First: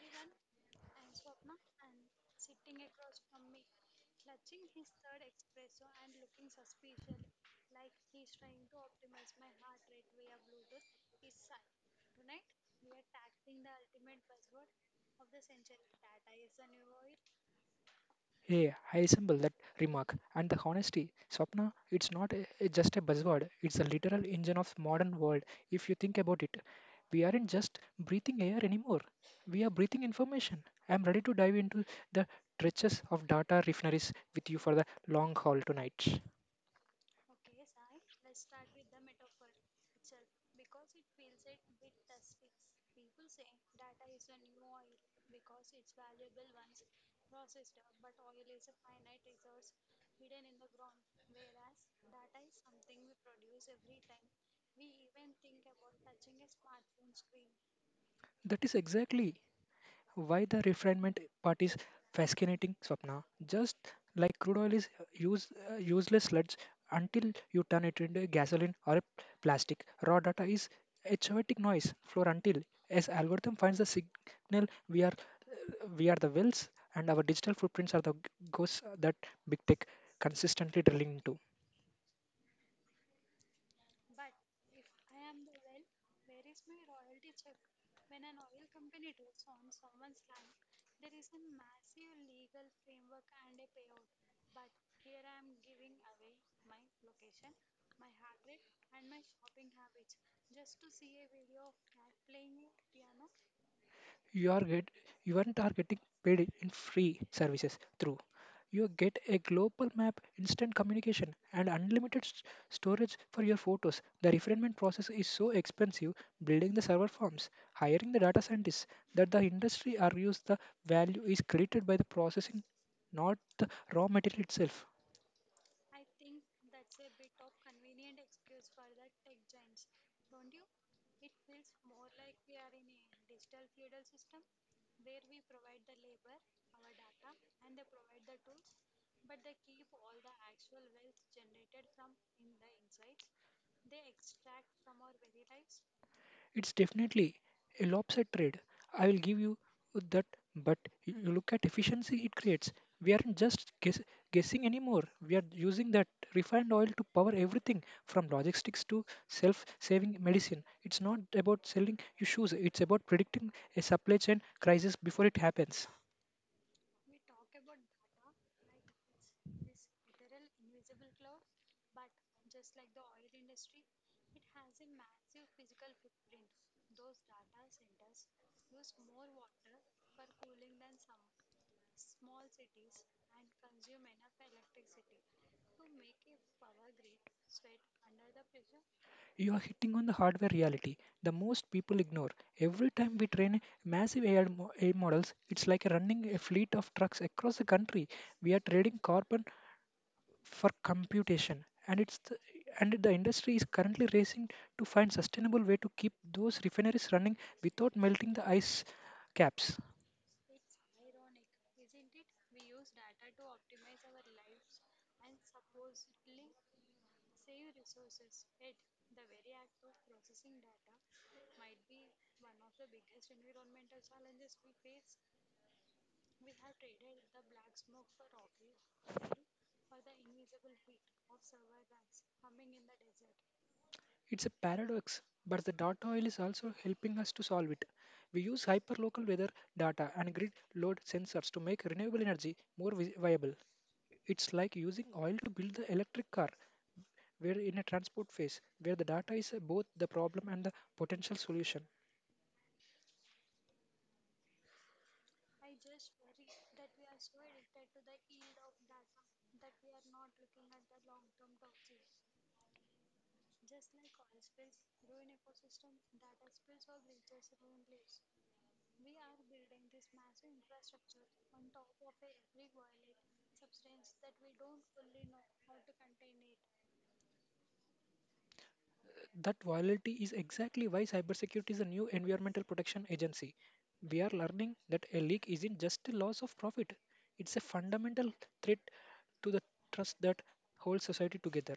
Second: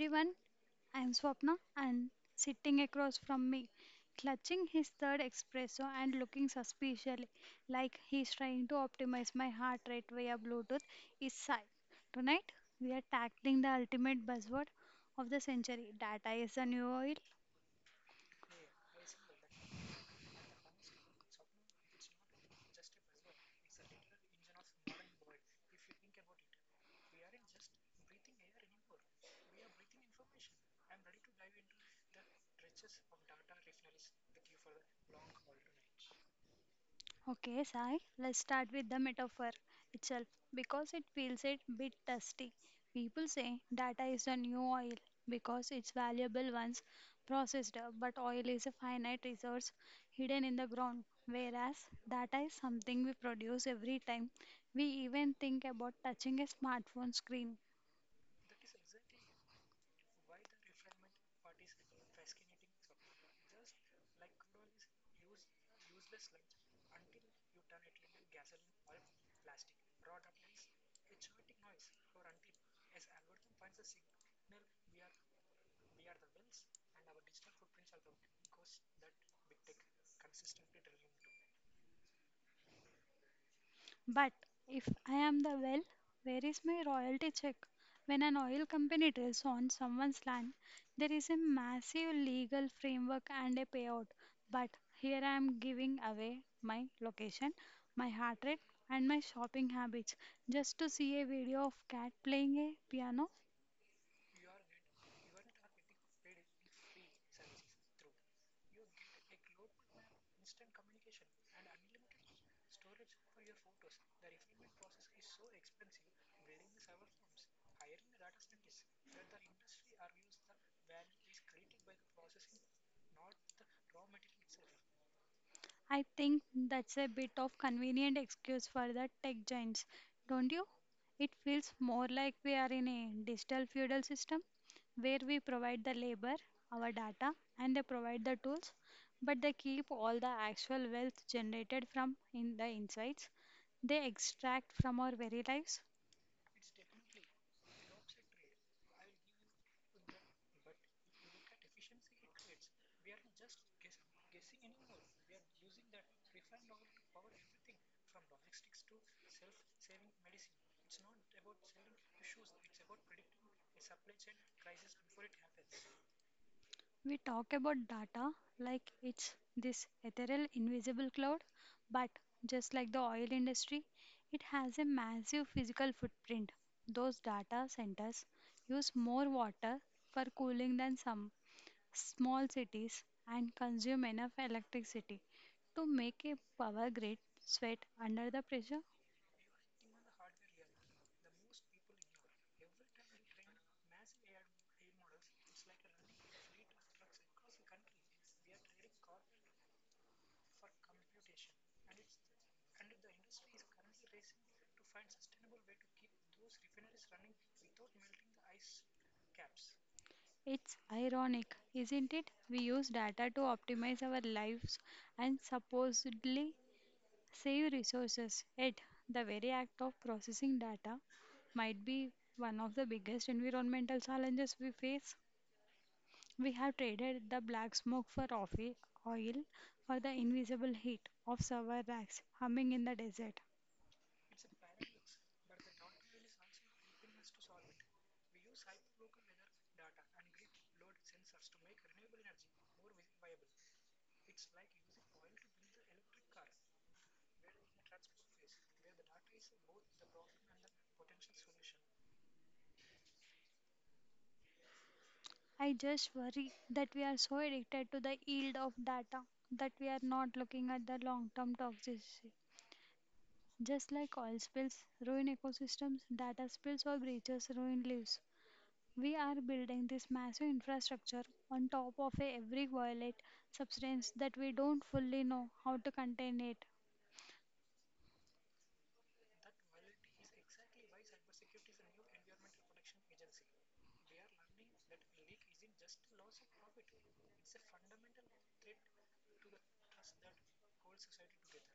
everyone. I'm Swapna, and sitting across from me, clutching his third espresso and looking suspiciously like he's trying to optimize my heart rate via Bluetooth, is Sai. Tonight, we are tackling the ultimate buzzword of the century: data is the new oil. Hey, I assemble that remark and the honesty. Swapna, it's not just a buzzword, it's a literal engine of modern world if you think about it. We aren't just breathing air anymore. We are breathing information. I'm ready to dive into the trenches of data refineries with you for the long haul tonight. Okay, Sai, let's start with the metaphor itself because it feels a bit dusty. People say data is the new oil because it's valuable once processed, but oil is a finite resource hidden in the ground, whereas data is something we produce every time we even think about touching a smartphone screen. That is exactly. Why the refinement part is fascinating, Swapna. Just like crude oil is useless sludge until you turn it into gasoline or a plastic, raw data is a chaotic noise floor until as algorithm finds the signal. We are the wells and our digital footprints are the ghosts that big tech consistently drilling into. But if I am the well, where is my royalty check? When an oil company drills on someone's land, there is a massive legal framework and a payout. But here I am giving away my location, my heart rate, and my shopping habits just to see a video of cat playing a piano. You are get, you aren't are getting paid in free services. Through you get a global map, instant communication, and unlimited storage for your photos. The refinement process is so expensive, building the server farms, hiring the data scientists, that the industry argues the value is created by the processing, not the raw material itself. I think that's a bit of convenient excuse for the tech giants, don't you? It feels more like we are in a digital feudal system where we provide the labor, our data, and they provide the tools, but they keep all the actual wealth generated from in the insights they extract from our very lives. It's definitely a lopsided trade. I will give you that, but you look at efficiency it creates. We aren't just guessing anymore. We are using that refined oil to power everything from logistics to self-saving medicine. It's not about selling you shoes. It's about predicting a supply chain crisis before it happens. We talk about data like it's this ethereal, invisible cloud, but just like the oil industry, it has a massive physical footprint. Those data centers use more water for cooling than some small cities and consume enough electricity to make a power grid sweat under the pressure. You are hitting on the hardware reality. The most people ignore. Every time we train massive AI models, it's like running a fleet of trucks across the country. We are trading carbon for computation, and and the industry is currently racing to find sustainable way to keep those refineries running without melting the ice caps. It's ironic, isn't it? We use data to optimize our lives and supposedly save resources, yet the very act of processing data might be one of the biggest environmental challenges we face. We have traded the black smoke for oil or the invisible heat of server racks humming in the desert. It's a paradox, but the data oil is also helping us to solve it. We use hyperlocal weather data and grid load sensors to make renewable energy more viable. It's like using oil to build the electric car. We're in a transport phase where the data is both the problem and the potential solution. I just worry that we are so addicted to the yield of data that we are not looking at the long term toxicity. Just like oil spills ruin ecosystems, data spills or breaches ruin lives. We are building this massive infrastructure on top of a every violent substance that we don't fully know how to contain it. That volatility is exactly why cybersecurity is a new environmental protection agency. We are learning that a leak isn't just a loss of profit, it's a fundamental threat to the trust that holds society together.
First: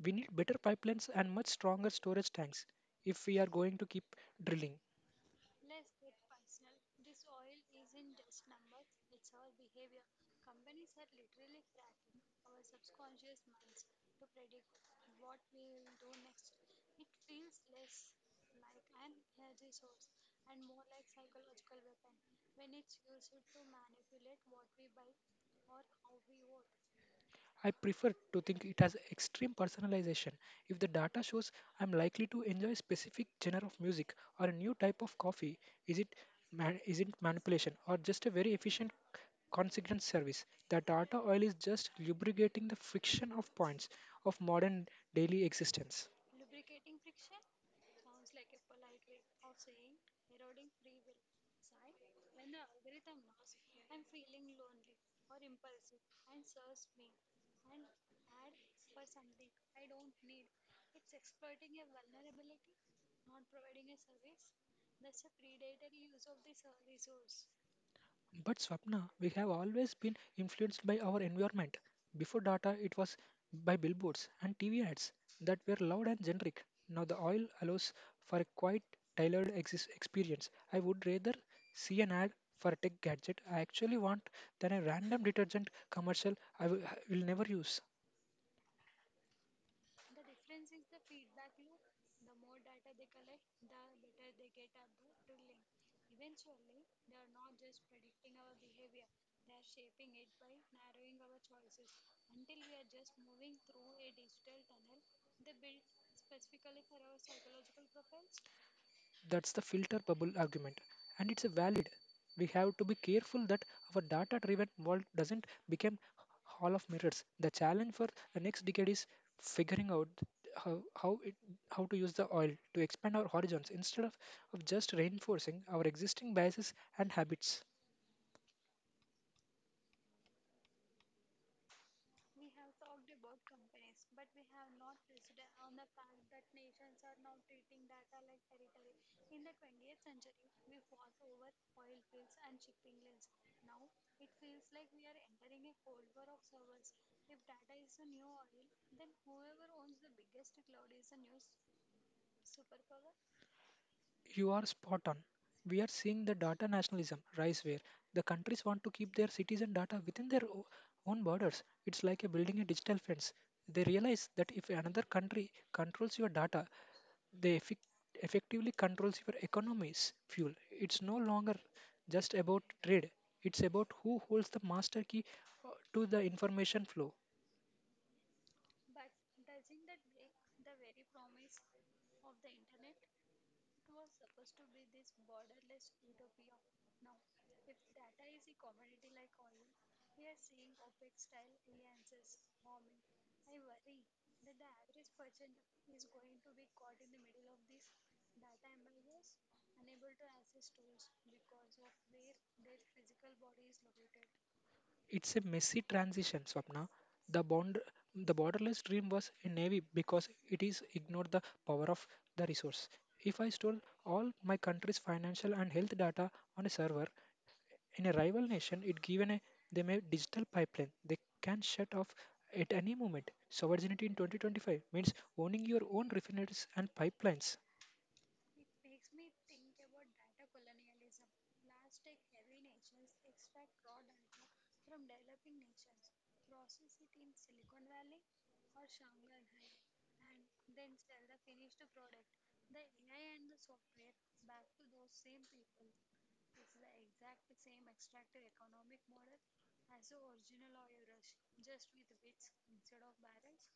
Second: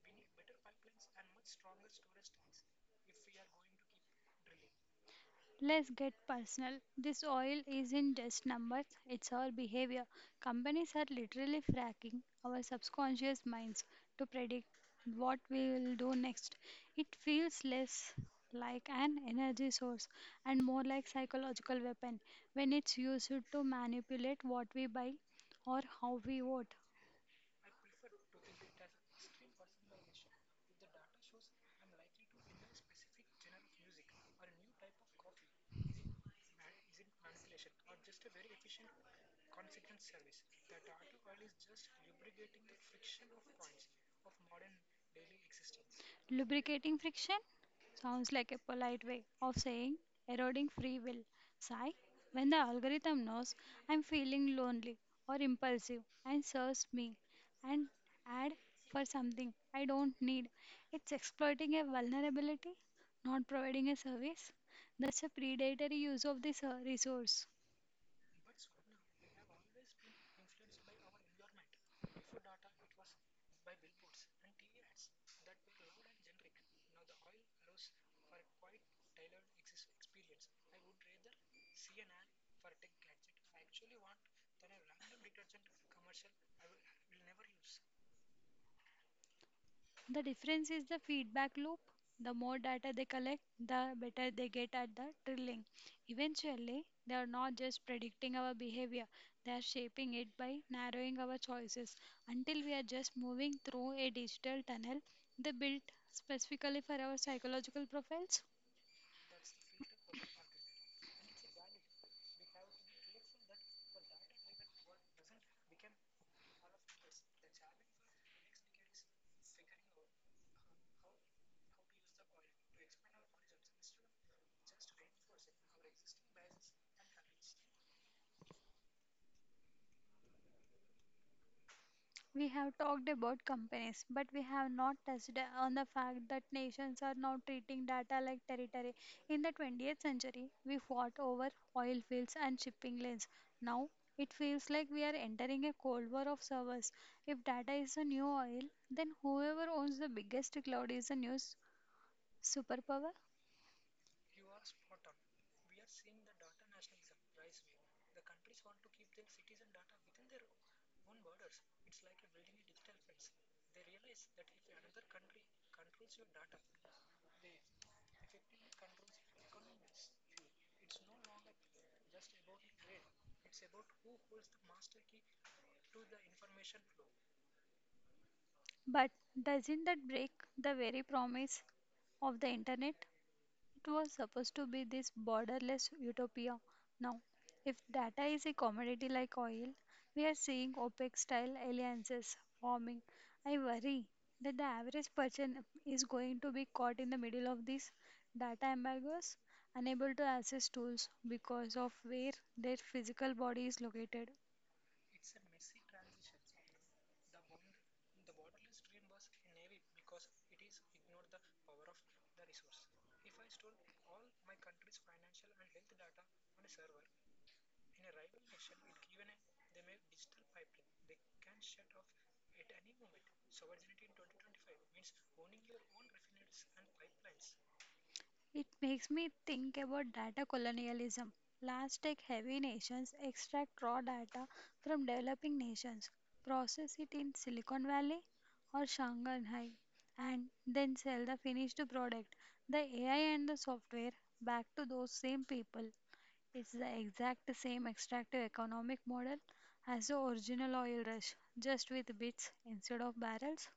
We need better pipelines and much stronger storage tanks if we are going to keep drilling. Let's get personal. This oil isn't just numbers, it's our behavior. Companies are literally fracking our subconscious minds to predict what we will do next. It feels less like an energy source and more like psychological weapon when it's used to manipulate what we buy or how we vote. I prefer to think it has extreme personalization. If the data shows I'm likely to enjoy a specific genre of music or a new type of coffee, is it isn't manipulation or just a very efficient consequence service. The data oil is just lubricating the friction of points of modern daily existence. Lubricating friction sounds like a polite way of saying eroding free will. Sigh, when the algorithm knows I'm feeling lonely or impulsive and serves me an ad for something I don't need, it's exploiting a vulnerability, not providing a service. That's a predatory use of this resource. But Swapna, we have always been influenced by our environment. Before data, it was by billboards and TV ads that were loud and generic. Now the oil allows for a quite tailored experience. I would rather see an ad for a tech gadget I actually want than a random detergent commercial I will never use. The difference is the feedback loop. The more data they collect, the better they get at the drilling. Eventually, they are not just predicting our behavior, they are shaping it by narrowing our choices. Until we are just moving through a digital tunnel, they built specifically for our psychological profiles. That's the filter bubble argument, and it's a valid. We have to be careful that our data driven world doesn't become hall of mirrors. The challenge for the next decade is figuring out how how, it, how to use the oil to expand our horizons instead of just reinforcing our existing biases and habits. We have talked about companies, but we have not touched on the fact that nations are now treating data like territory. In the 20th century, we fought over oil fields and shipping lanes. Now, it feels like we are entering a cold war of servers. If data is the new oil, then whoever owns the biggest cloud is the new superpower. You are spot on. We are seeing the data nationalism rise where the countries want to keep their citizen data within their own borders. It's like a building a digital fence. They realize that if another country controls your data, they effectively controls your economy's fuel. It's no longer just about trade. It's about who holds the master key to the information flow. But doesn't that break the very promise of the internet? It was supposed to be this borderless utopia. Now, if data is a commodity like oil, we are seeing OPEC style alliances forming. I worry that the average person is going to be caught in the middle of these data embargoes, unable to access tools because of where their physical body is located. It's a messy transition, Swapna. The bond, the borderless dream was a navy because it is ignored the power of the resource. If I stole all my country's financial and health data on a server in a rival nation, it given a them a digital pipeline they can shut off at any moment. Sovereignty in 2025 means owning your own refineries and pipelines. It makes me think about data colonialism. Large tech heavy nations extract raw data from developing nations, process it in Silicon Valley or Shanghai, and then sell the finished product, the AI and the software, back to those same people. It's the exact same extractive economic model as the original oil rush, just with bits instead of barrels.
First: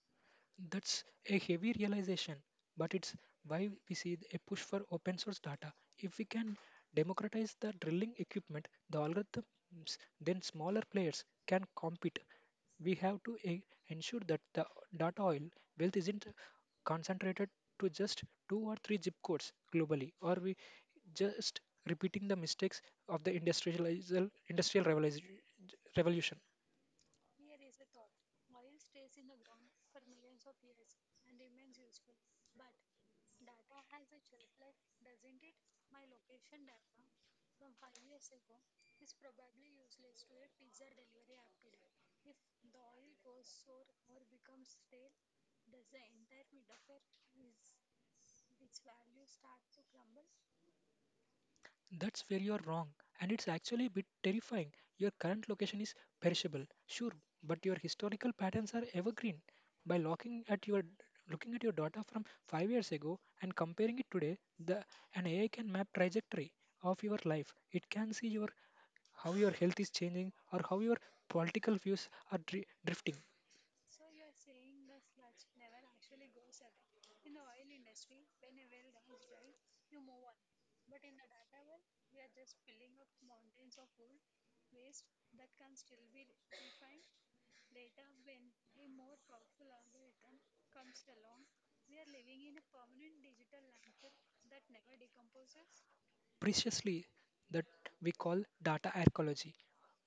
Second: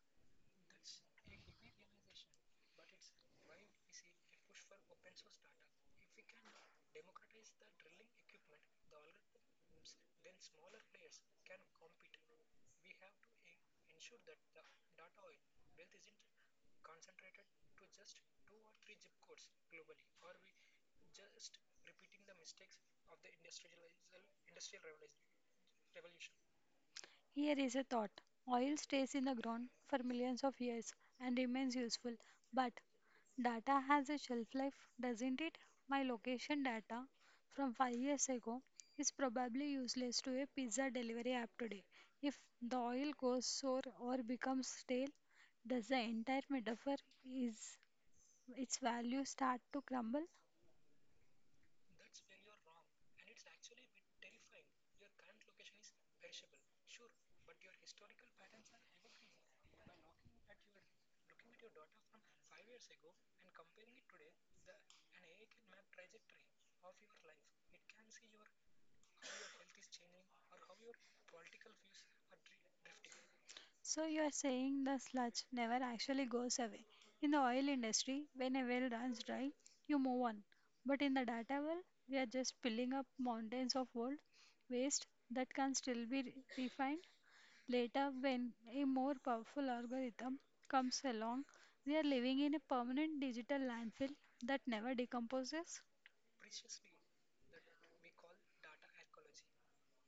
That's a heavy realization, but it's why we see a push for open source data. If we can democratize the drilling equipment, the algorithms, then smaller players can compete. We have to ensure that the data oil wealth isn't concentrated to just two or three zip codes globally, or we just repeating the mistakes of the industrial revolution. Here is a thought: oil stays in the ground for millions of years and remains useful, but data has a shelf life, doesn't it? My location data from 5 years ago is probably useless to a pizza delivery app today. If the oil goes sour or becomes stale, does the entire metaphor is its value start to crumble? That's where you're wrong, and it's actually a bit terrifying. Your current location is perishable, sure, but your historical patterns are evergreen. By looking at your data from 5 years ago and comparing it today, the an AI can map trajectory of your life. It can see your how your health is changing or how your political views are drifting. So you're saying the sludge never actually goes away. In the oil industry, when a well runs dry, you move on. But in the data well, we are just piling up mountains of old waste that can still be refined later when a more powerful algorithm comes along. We are living in a permanent digital landfill that never decomposes. Preciously that we call data archaeology.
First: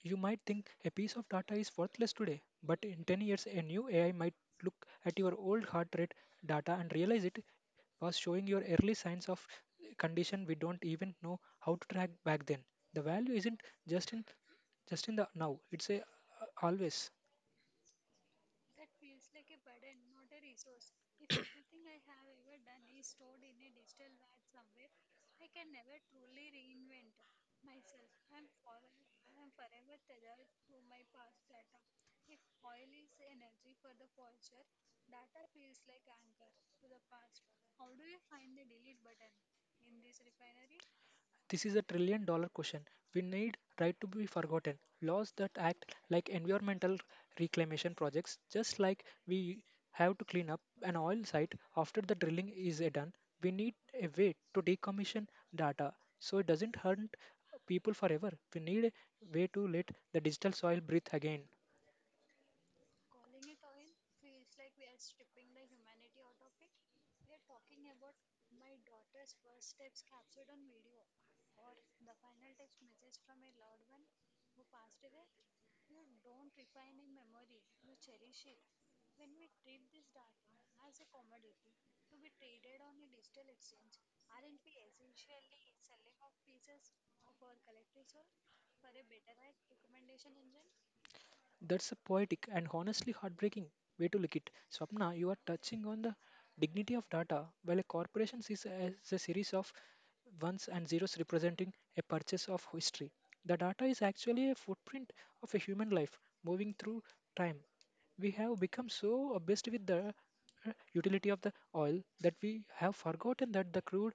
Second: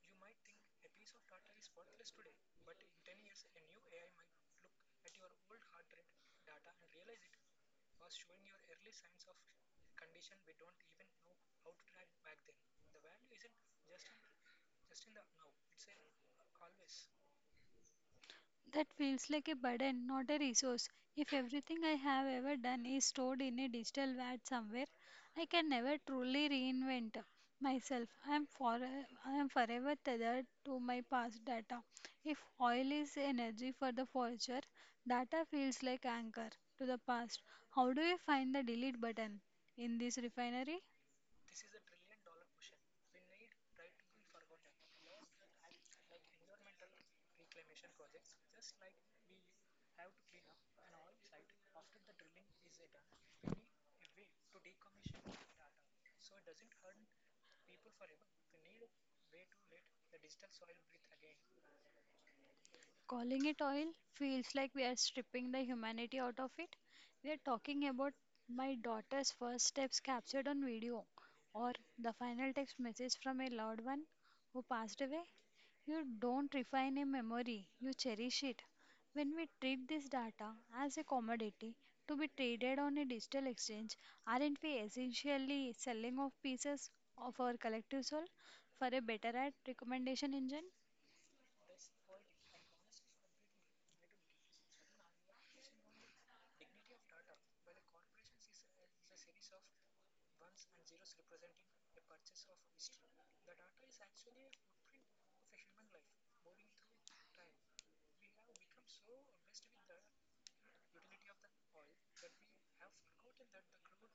You might think a piece of data is worthless today, but in 10 years, a new AI might look at your old heart rate data and realize it was showing your early signs of condition we don't even know how to track back then. The value isn't just in just in the now; it's a always. That feels like a burden, not a resource. If everything I have ever done is stored in a digital vat somewhere, I can never truly reinvent myself. I am forever tethered to my past data. If oil is energy for the forger, data feels like anchor to the past. How do you find the delete button in this refinery? This is a $1 trillion question. We need right to be forgotten. Laws that act like environmental reclamation projects, just like we have to clean up an oil site after the drilling is done. We need a way to decommission data so it doesn't hurt people forever. We need a way to let the digital soil breathe again. Calling it oil feels like we are stripping the humanity out of it. We are talking about my daughter's first steps captured on video, or the final text message from a loved one who passed away. You don't refine a memory, you cherish it. When we treat this data as a commodity to be traded on a digital exchange, aren't we essentially selling off pieces of our collective soul for a better ad recommendation engine? That's a poetic and honestly heartbreaking way to look it. Swapna, you are touching on the dignity of data, while a corporation sees as a series of ones and zeros representing a purchase of history. The data is actually a footprint of a human life moving through time. We have become so obsessed with the utility of the oil that we have forgotten that the crude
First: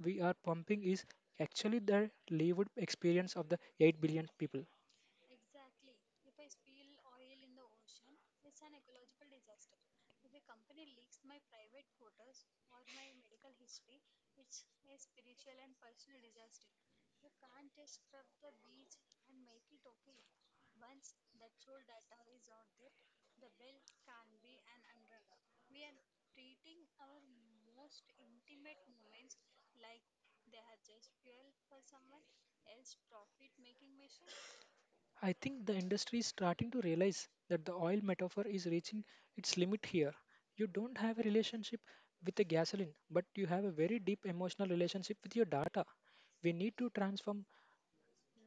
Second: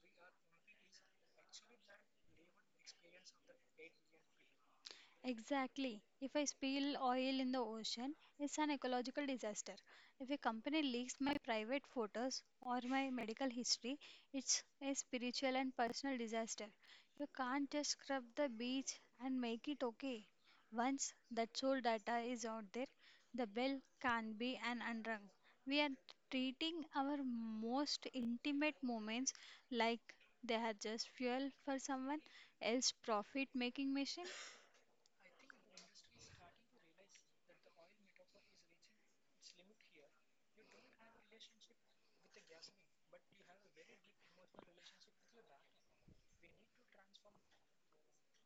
we are pumping is actually the lived experience of the 8 billion people. Exactly. If I spill oil in the ocean, it's an ecological disaster. If a company leaks my private photos or my medical history, it's a spiritual and personal disaster. You can't just scrub the beach and make it okay. Once that soul data is out there, the bell can be an unrung. We are treating our most intimate moments like they are just fuel for someone else's profit making machine. I think the industry is starting to realize that the oil metaphor is reaching its limit here. You don't have a relationship with the gasoline, but you have a very deep emotional relationship with your data. We need to transform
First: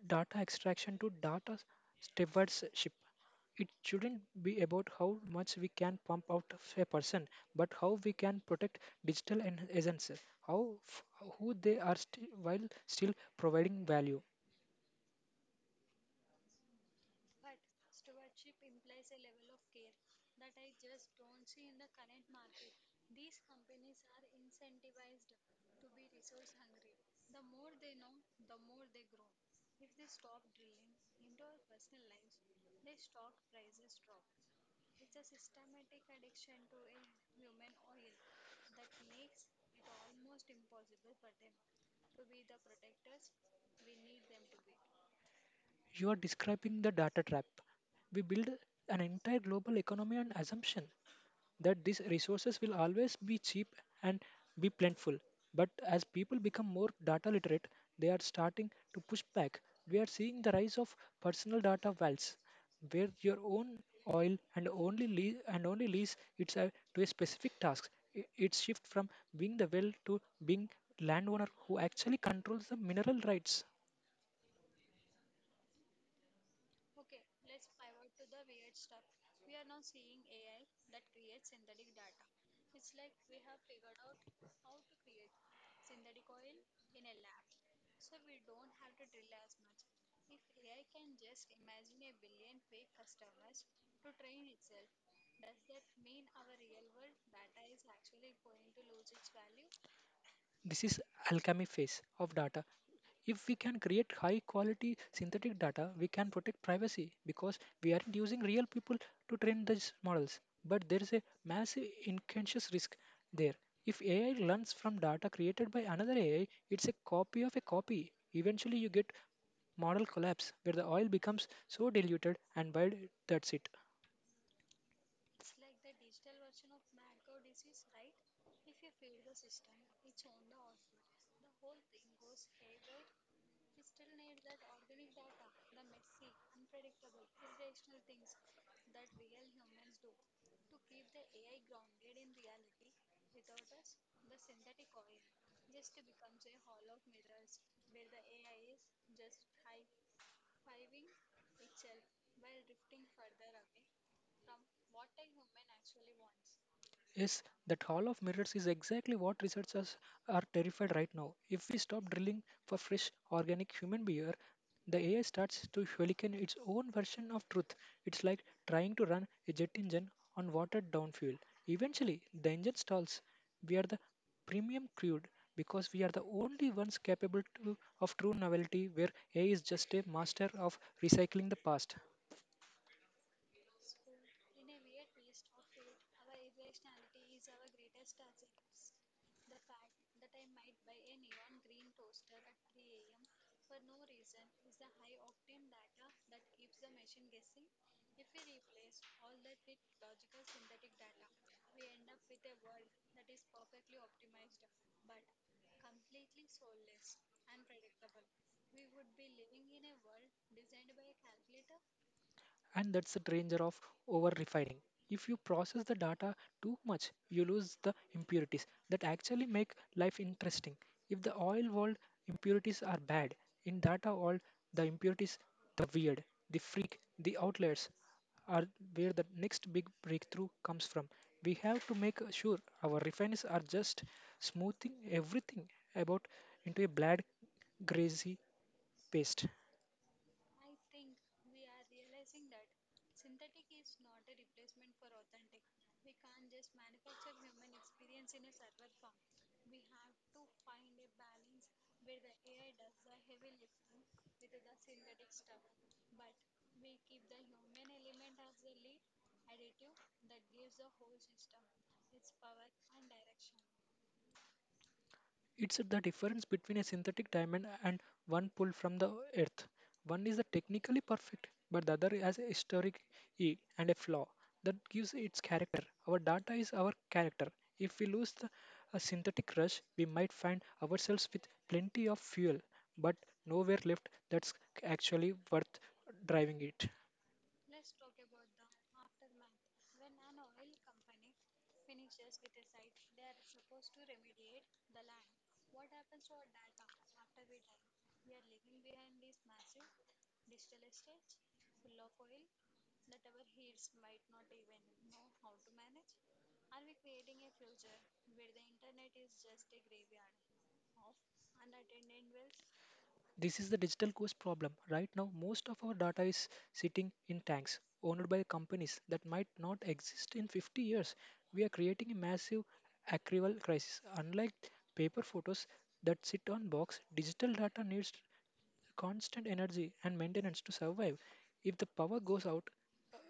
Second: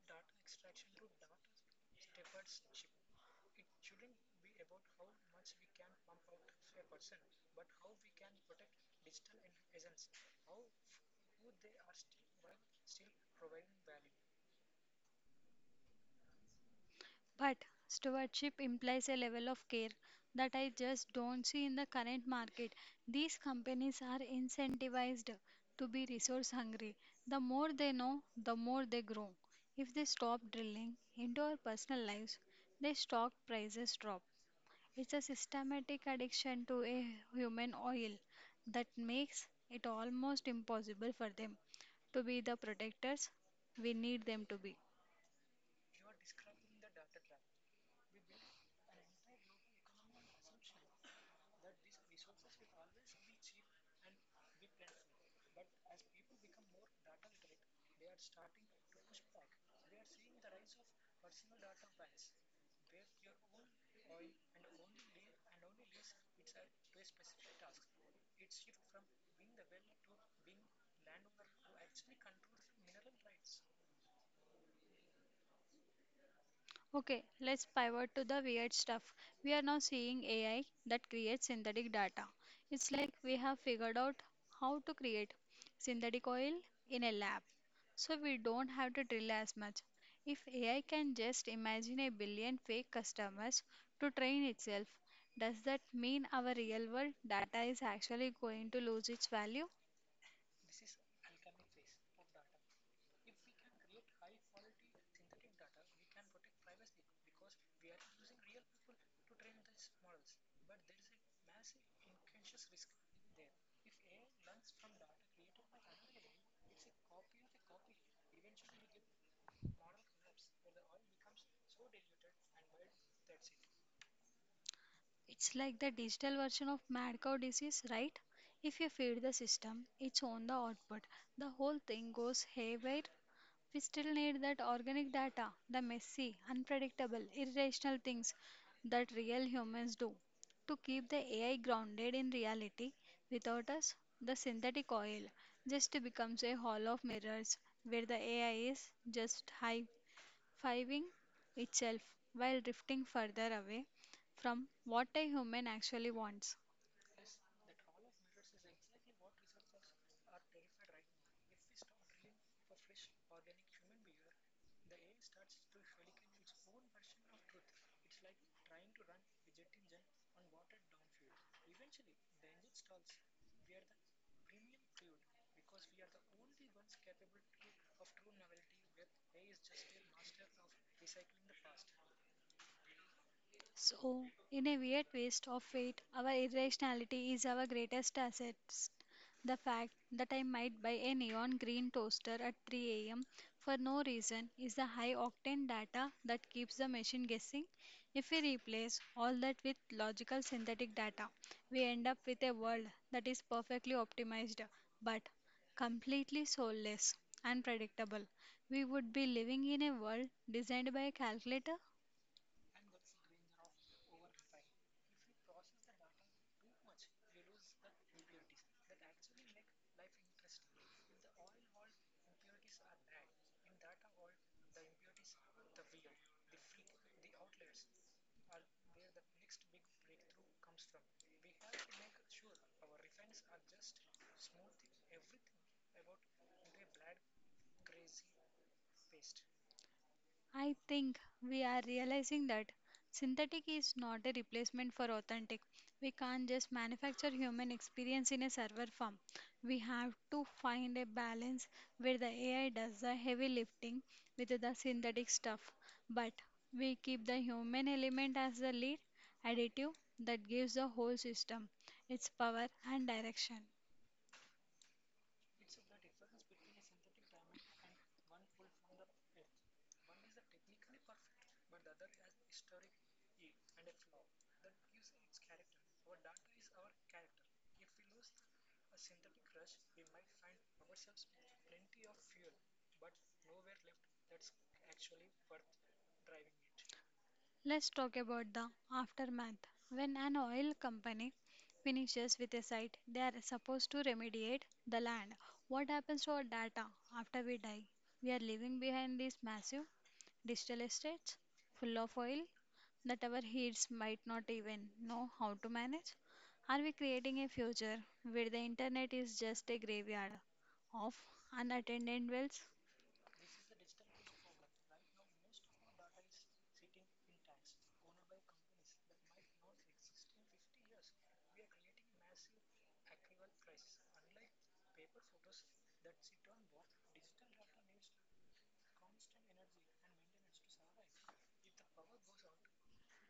data extraction to data stewardship. It shouldn't be about how much we can pump out of a person, but how we can protect digital essence, how f- who they are while still providing value. But stewardship implies a level of care that I just don't see in the current market. These companies are incentivized to be resource hungry. The more they know, the more they grow. If they stop drilling into our personal lives, their stock prices drop. It's a systematic addiction to a human oil that makes it almost impossible for them to be the protectors we need them to be. You are describing the data trap. We build an entire global economy on assumption that these resources will always be cheap and be plentiful. But as people become more data literate, they are starting to push back. We are seeing the rise of personal data wells, where your own oil and only lease to a specific task. It's shift from being the well to being landowner who actually controls the mineral rights. Okay, let's pivot to the weird stuff. We are now seeing AI that creates synthetic data. It's like we have figured out how to create synthetic oil in a lab. So we don't have to drill as much. If AI can just imagine a billion fake customers to train itself, does that mean our real world data is actually going to lose its value? This is alchemy phase of data. If we can create high quality synthetic data, we can protect privacy because we aren't using real people to train these models. But there is a massive unconscious risk there. If AI learns from data created by another AI, it's a copy of a copy. Eventually, you get model collapse where the oil becomes so diluted and bad that's it. It's like the digital version of mad cow disease, right? If you feed the system, it's on the output. The whole thing goes haywire. We still need that organic data, the messy, unpredictable, irrational things that real humans do. To keep the AI grounded in reality, without us, the synthetic oil just becomes a hall of mirrors where the AI is just high fiving itself while drifting further away from what a human actually wants. Yes, that Hall of Mirrors is exactly what researchers are terrified right now. If we stop drilling for fresh, organic human beer, the AI starts to hurricane its own version of truth. It's like trying to run a jet engine on watered down fuel. Eventually, the engine stalls. We are the premium crude because we are the only ones of true novelty where AI is just a master of recycling the past. So, in a weird twist of fate, our irrationality is our greatest assets. The fact that I might buy a neon green toaster at 3 a.m. for no reason is the high octane data that keeps the machine guessing. If we replace all that with logical synthetic data, we end up with a world that is perfectly optimized but completely soulless and predictable. We would be living in a world designed by a calculator. And that's the danger of over refining. If you process the data too much, you lose the impurities that actually make life interesting. If the oil world impurities are bad, in data world the impurities, the weird, the freak, the outliers are where the next big breakthrough comes from. We have to make sure our refineries are just smoothing everything about into a bland greasy paste. I think we are realizing that synthetic is not a replacement for authentic. We can't just manufacture human experience in a server farm. We have to find a balance where the AI does the heavy lifting with the synthetic stuff, but we keep the human element as the lead additive that gives the whole system its power and direction. It's the difference between a synthetic diamond and one pulled from the earth. One is the technically perfect, but the other has a historic e and a flaw that gives its character. Our data is our character. If we lose the a synthetic rush, we might find ourselves with plenty of fuel, but nowhere left that's actually worth driving it. Let's talk about the aftermath. When an oil company finishes with a site, they are supposed to remediate the land. What happens to our data after we die? We are leaving behind these massive digital estates full of oil that our heads might not even know how to manage. Are we creating a future where the internet is just a graveyard of unattended wells? This is the digital coast problem. Right now, most of our data is sitting in tanks owned by companies that might not exist in 50 years. We are creating a massive archival crisis. Unlike paper photos that sit on box, digital data needs constant energy and maintenance to survive. If the power goes out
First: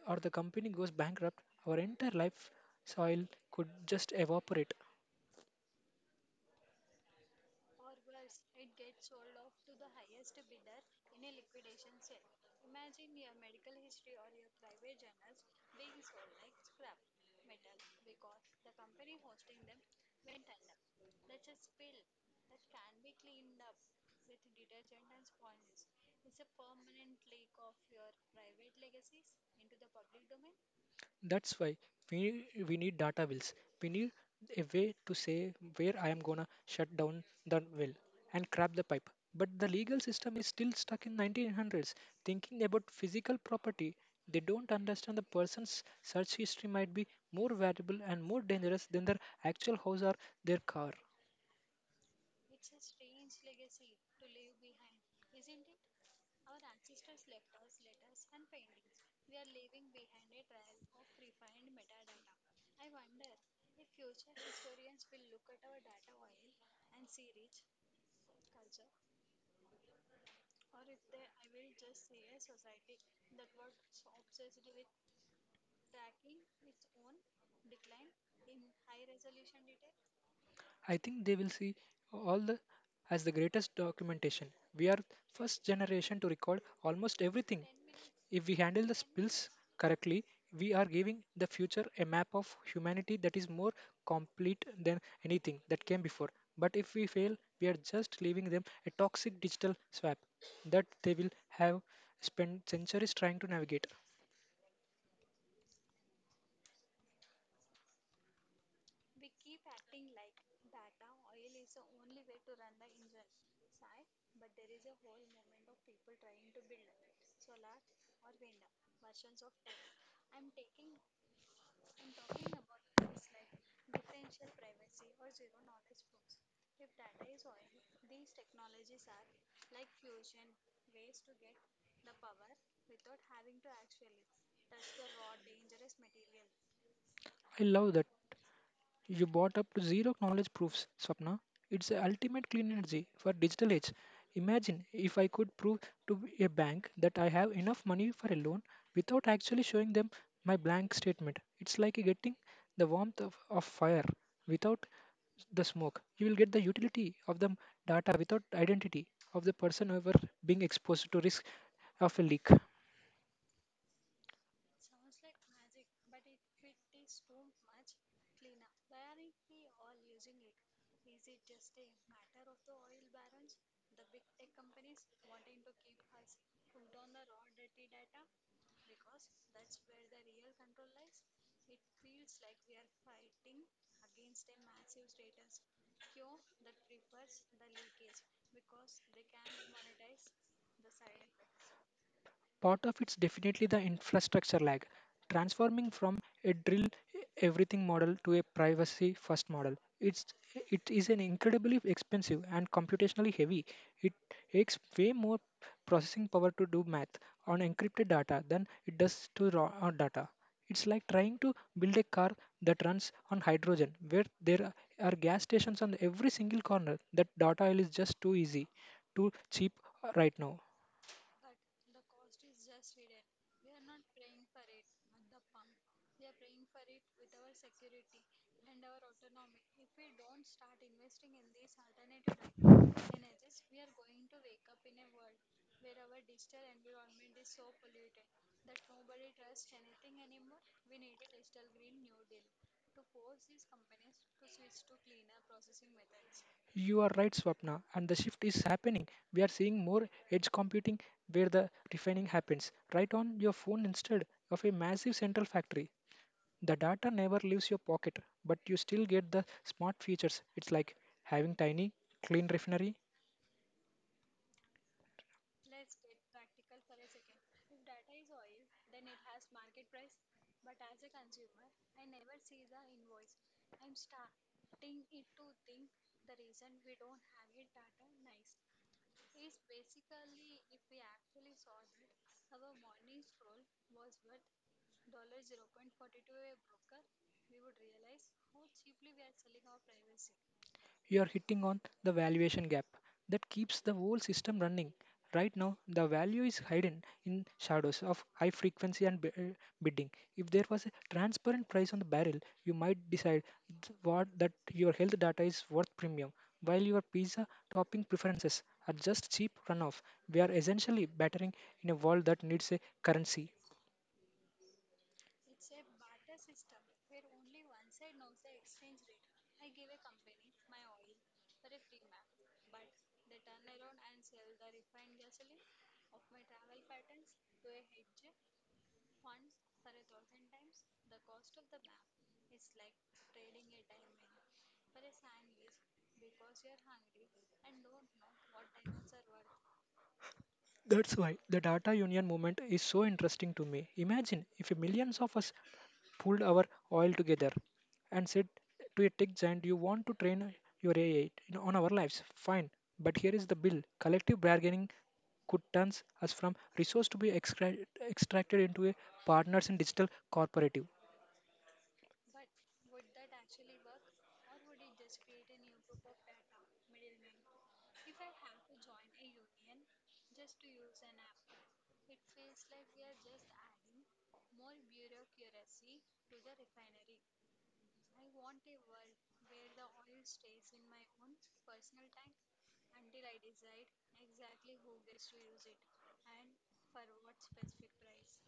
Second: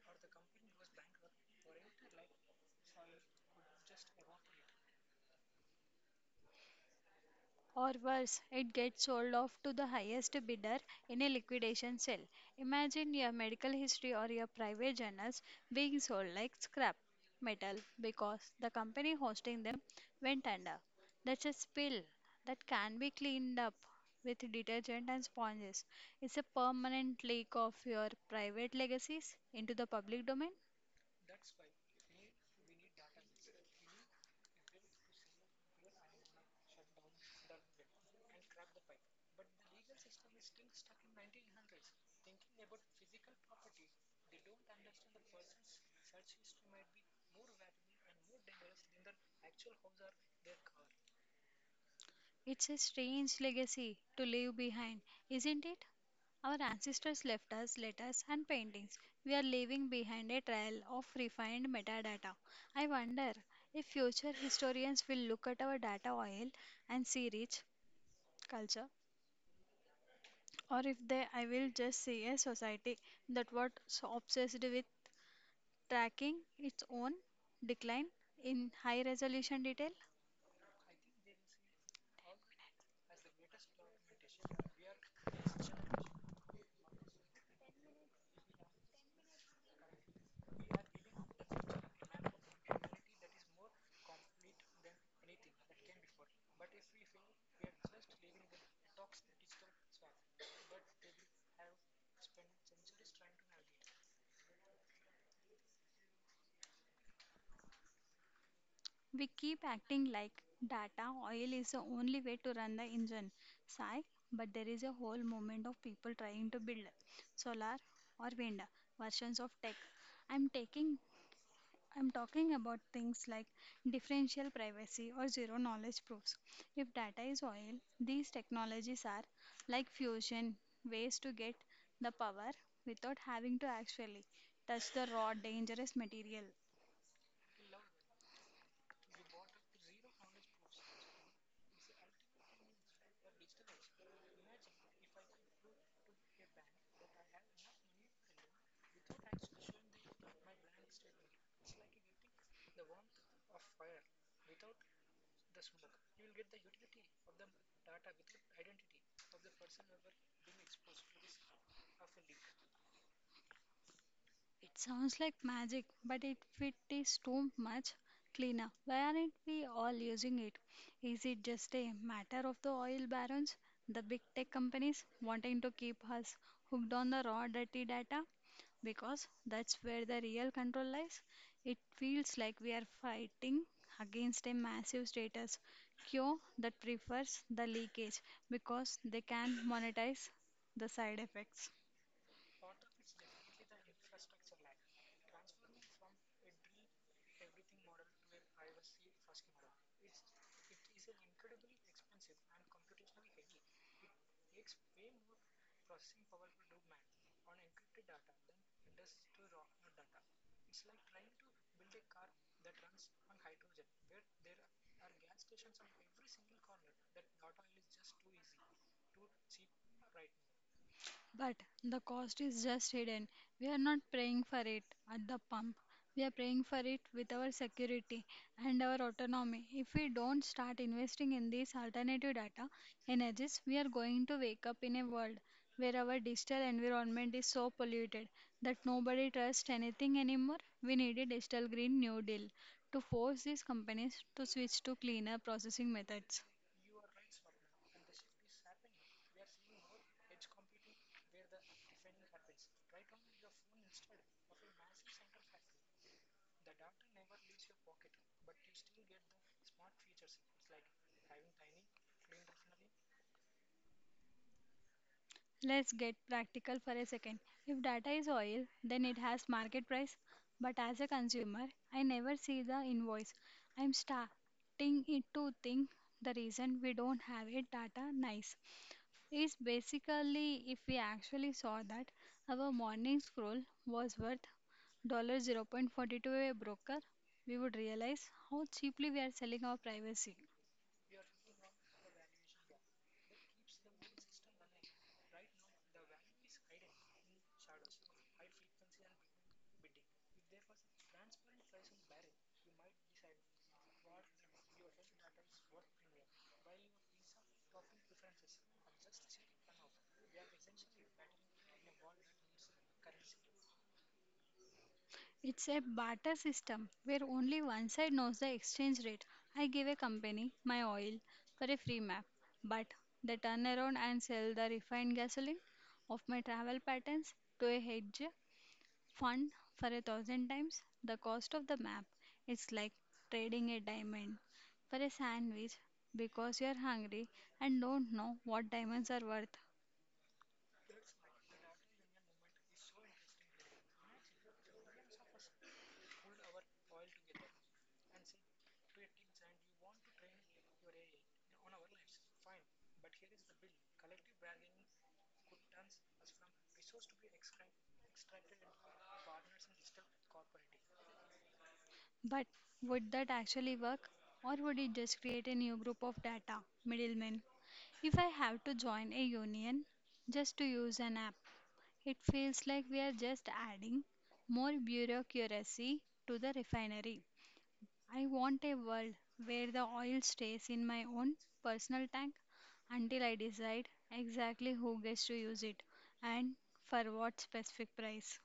or the company goes bankrupt, our entire life soil could just evaporate. Or worse, it gets sold off to the highest bidder in a liquidation sale. Imagine your medical history or your private journals being sold like scrap metal because the company hosting them went under. That's a spill that can be cleaned up with detergent and sponges. It's a permanent leak of your private legacies into the public domain. That's why we need data wells. We need a way to say where I am gonna shut down the well and crab the pipe. But the legal system is still stuck in 1900s, thinking about physical property. They don't understand the person's search history might be more valuable and more dangerous than their actual house or their car. It's a strange legacy to leave behind, isn't it? Our ancestors left us letters and paintings. We are leaving behind a trail of refined metadata. I wonder if future historians will look at our data oil and see rich culture, or if they I will just see a society that was obsessed with tracking its own decline in high resolution detail. I think they will see all the as the greatest documentation. We are first generation to record almost everything. If we handle the spills correctly, we are giving the future a map of humanity that is more complete than anything that came before. But if we fail, we are just leaving them a toxic digital swap that they will have spent centuries trying to navigate. We keep acting like data oil is the only way to run the engine. Sigh, but there is a whole movement of people trying to build solar or wind versions of tech. I'm taking I'm talking about things like differential privacy or zero knowledge proofs. If data is oil, these technologies are like fusion, ways to get the power without having to actually touch the raw dangerous material. I love that you brought up to zero knowledge proofs, Swapna. It's the ultimate clean energy for digital age. Imagine if I could prove to a bank that I have enough money for a loan without actually showing them my blank statement. It's like getting the warmth of fire without the smoke. You will get the utility of the data without identity of the person ever being exposed to risk of a leak. It sounds like magic, but if it is too much cleaner, why aren't we all using it? Is it just a matter of the oil barons, the big tech companies wanting to keep us hooked on the raw dirty data? Because that's where the real control lies. It feels like we are fighting against a massive status quo that prefers the leakage because they can monetize the side effects. Part of it's definitely the infrastructure lag. Transforming from a drill everything model to a privacy first model. It's it is an incredibly expensive and computationally heavy. It takes way more processing power to do math on encrypted data than it does to raw data. It's like trying to build a car that runs on hydrogen, where there are gas stations on every single corner. That data is just too easy, too cheap right now. But the cost is just hidden. We are not praying for it at the pump. We are praying for it with our security and our autonomy. If we don't start investing in these alternative data energies, we are going to wake up in a world where our digital environment is so polluted that nobody trusts anything anymore. We need a digital green new deal to force these companies to switch to cleaner processing methods. You are right, Swapna, and the shift is happening. We are seeing more edge computing where the refining happens right on your phone instead of a massive central factory. The data never leaves your pocket, but you still get the smart features. It's like having tiny, clean refinery Let's get practical for a second. If data is oil, then it has market price. But as a consumer, I never see the invoice. I'm starting it to think the reason we don't have it data nice is basically if we actually saw that our morning scroll was worth $0.42 a broker, we would realize how cheaply we are selling our privacy. you're hitting on the valuation gap that keeps the whole system running. Right now, the value is hidden in shadows of high frequency and bidding. If there was a transparent price on the barrel, you might decide what that your health data is worth premium, while your pizza topping preferences are just cheap runoff. We are essentially battering in a world that needs a currency. It's a barter system where only one side knows the exchange rate. I give a company my oil for a free map, but they turn around and sell the refined gasoline of my travel patterns to a hedge fund for a thousand times the cost of the map. It's like trading a diamond for a sandwich because you're hungry and don't know what diamonds are worth. That's why the data union movement is so interesting to me. Imagine if millions of us pulled our oil together and said to a tech giant, you want to train your AI on our lives? Fine, but here is the bill. Collective bargaining could turn us from resource to extracted into a partners in digital corporative. But would that actually work? Or would it just create a new group of data middlemen? If I have to join a union just to use an app, it feels like we are just adding more bureaucracy to the refinery. I want a world where the oil stays in my own personal tank until I decide exactly who gets to use it and for what specific price.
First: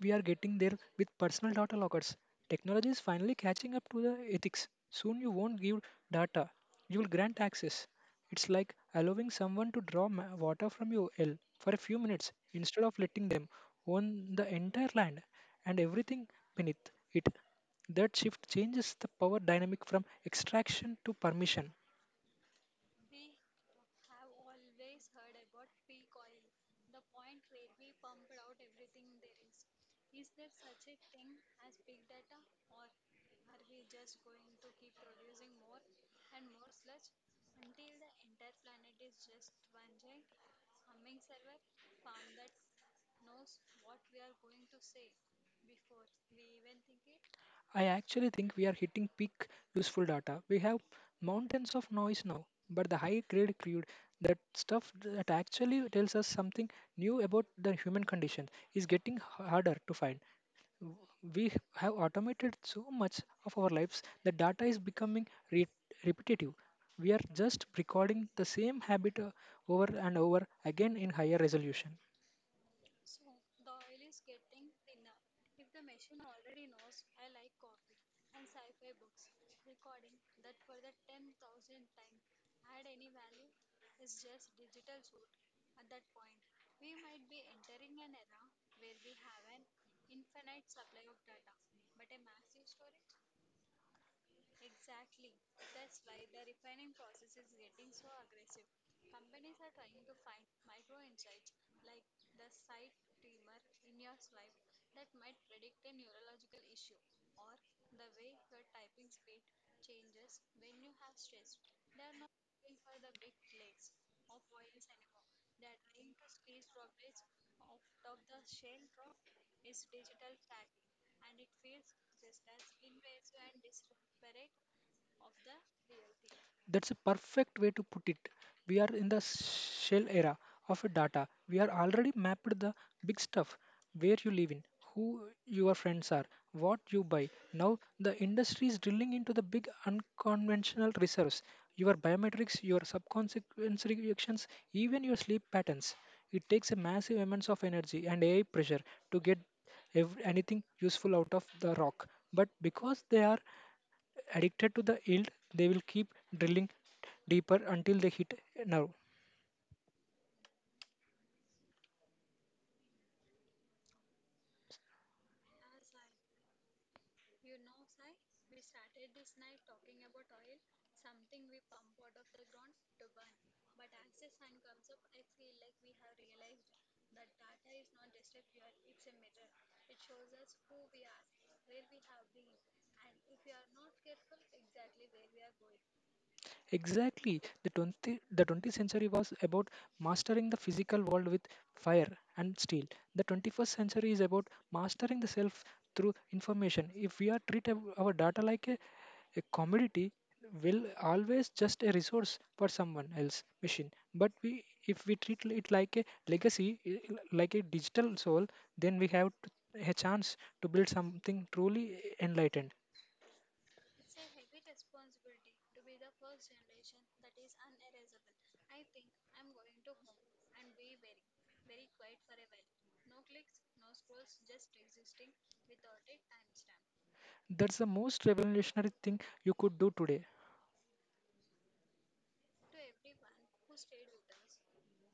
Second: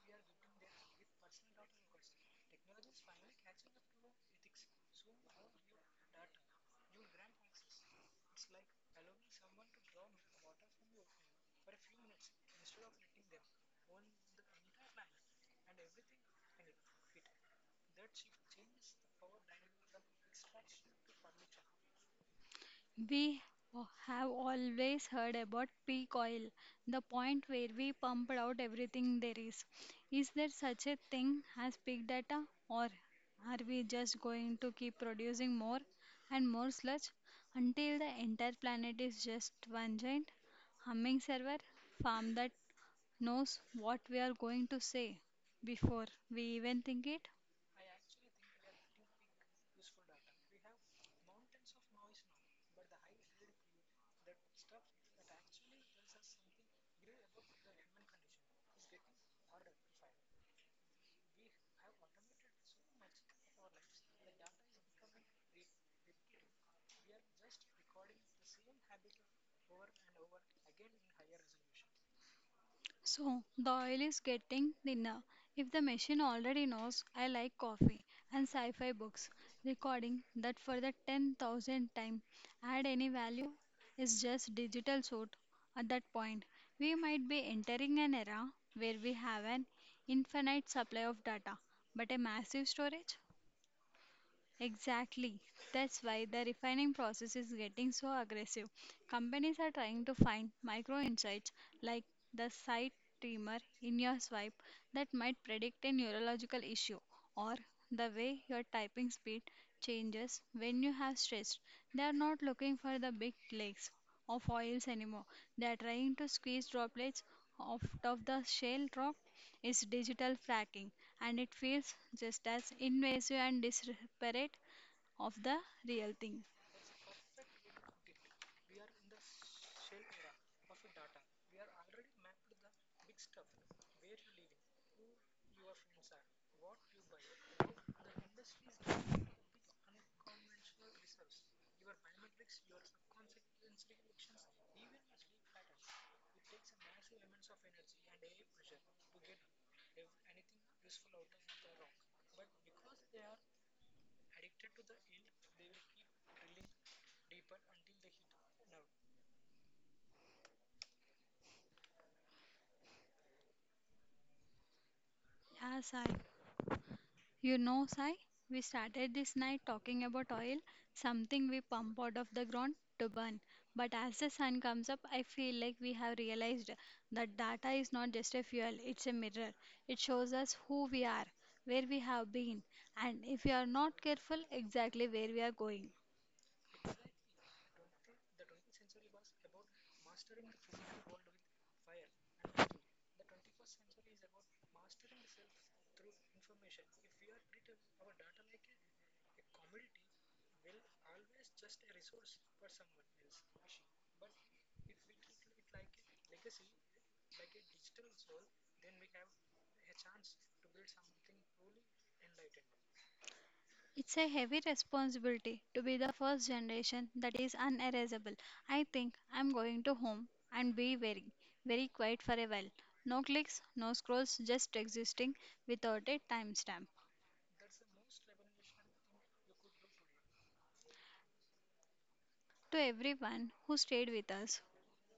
We are getting there with personal data lockers. Technology is finally catching up to the ethics. Soon you won't give data, you will grant access. It's like allowing someone to draw water from your well for a few minutes instead of letting them own the entire land and everything beneath it. That shift changes the power dynamic from extraction to permission. We have always heard about peak oil, the point where we pump out everything there is. Is there such a thing as peak data, or are we just going to keep producing more and more sludge until the entire planet is just one giant humming server farm that knows what we are going to say before we even think it? I actually think we are hitting peak useful data. We have mountains of noise now, but the high grade crude, that stuff that actually tells us something new about the human condition, is getting harder to find. We have automated so much of our lives that data is becoming repetitive. We are just recording the same habit over and over again in higher resolution. So the oil is getting thinner. If the machine already knows I like coffee and sci fi books, recording that for the 10,000th time add any value is just digital suit at that point. We might be entering an era where we have an infinite supply of data but a massive storage. Exactly. That's why the refining process is getting so aggressive. Companies are trying to find micro insights like the side tremor in your swipe that might predict a neurological issue or the way your typing speed changes when you have stressed. They are not looking for the big lakes of oils anymore. They are trying to squeeze droplets out of the shale rock is digital fracking and it feels just as invasive and disparate of the real thing. That's a perfect way to put it. We are in the shell era of data. We are already mapped the big stuff, where you live in, who your friends are, what you buy. Now the industry is drilling into the big unconventional reserves, your biometrics, your subconscious reactions, even your sleep patterns. It takes a massive amounts of energy and AI pressure to get anything useful out of the rock. But because they are addicted to the yield, they will keep drilling deeper until they hit a nerve. Yeah, Sai. You know, Sai, we started this night talking about oil, something we pump out of the ground to burn. But as the sun comes up, I feel like we have realized that data is not just a fuel, it's a mirror. It shows us who we are, where we have been, and if we are not careful, exactly where we are going. Exactly. The 20th century was about mastering the physical world with fire and steel. The 21st century is about mastering the self through information. If we are our data like a commodity, will always just a resource for someone else machine. But we, if we treat it like a legacy, like a digital soul, then we have a chance to build something truly enlightened. It's a heavy responsibility to be the first generation that is unerasable. I think I'm going to home and be very, very quiet for a while. No clicks, no scrolls, just existing without a timestamp. That's the most revolutionary thing you could do today. To everyone who stayed with us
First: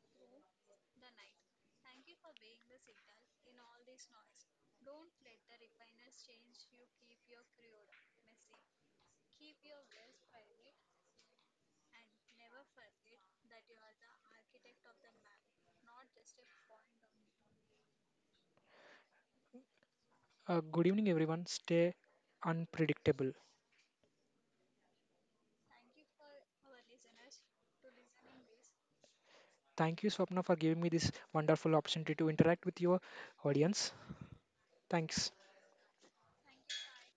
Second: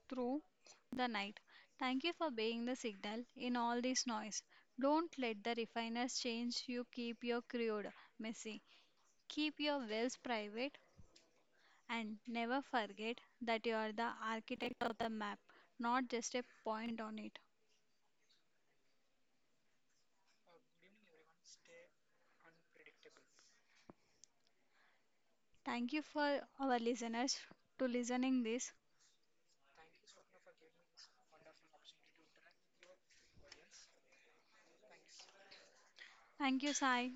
through the night, thank you for being the signal in all this noise. Don't let the refiners change you. Keep your crude messy. Keep your wells private. And never forget that you are the architect of the map, not just a point on it. Good evening, everyone. Stay unpredictable. Thank you for our listeners to listening this. Thank you, Swapna, for giving me this wonderful opportunity to interact with your audience. Thanks. Thank you, Sai.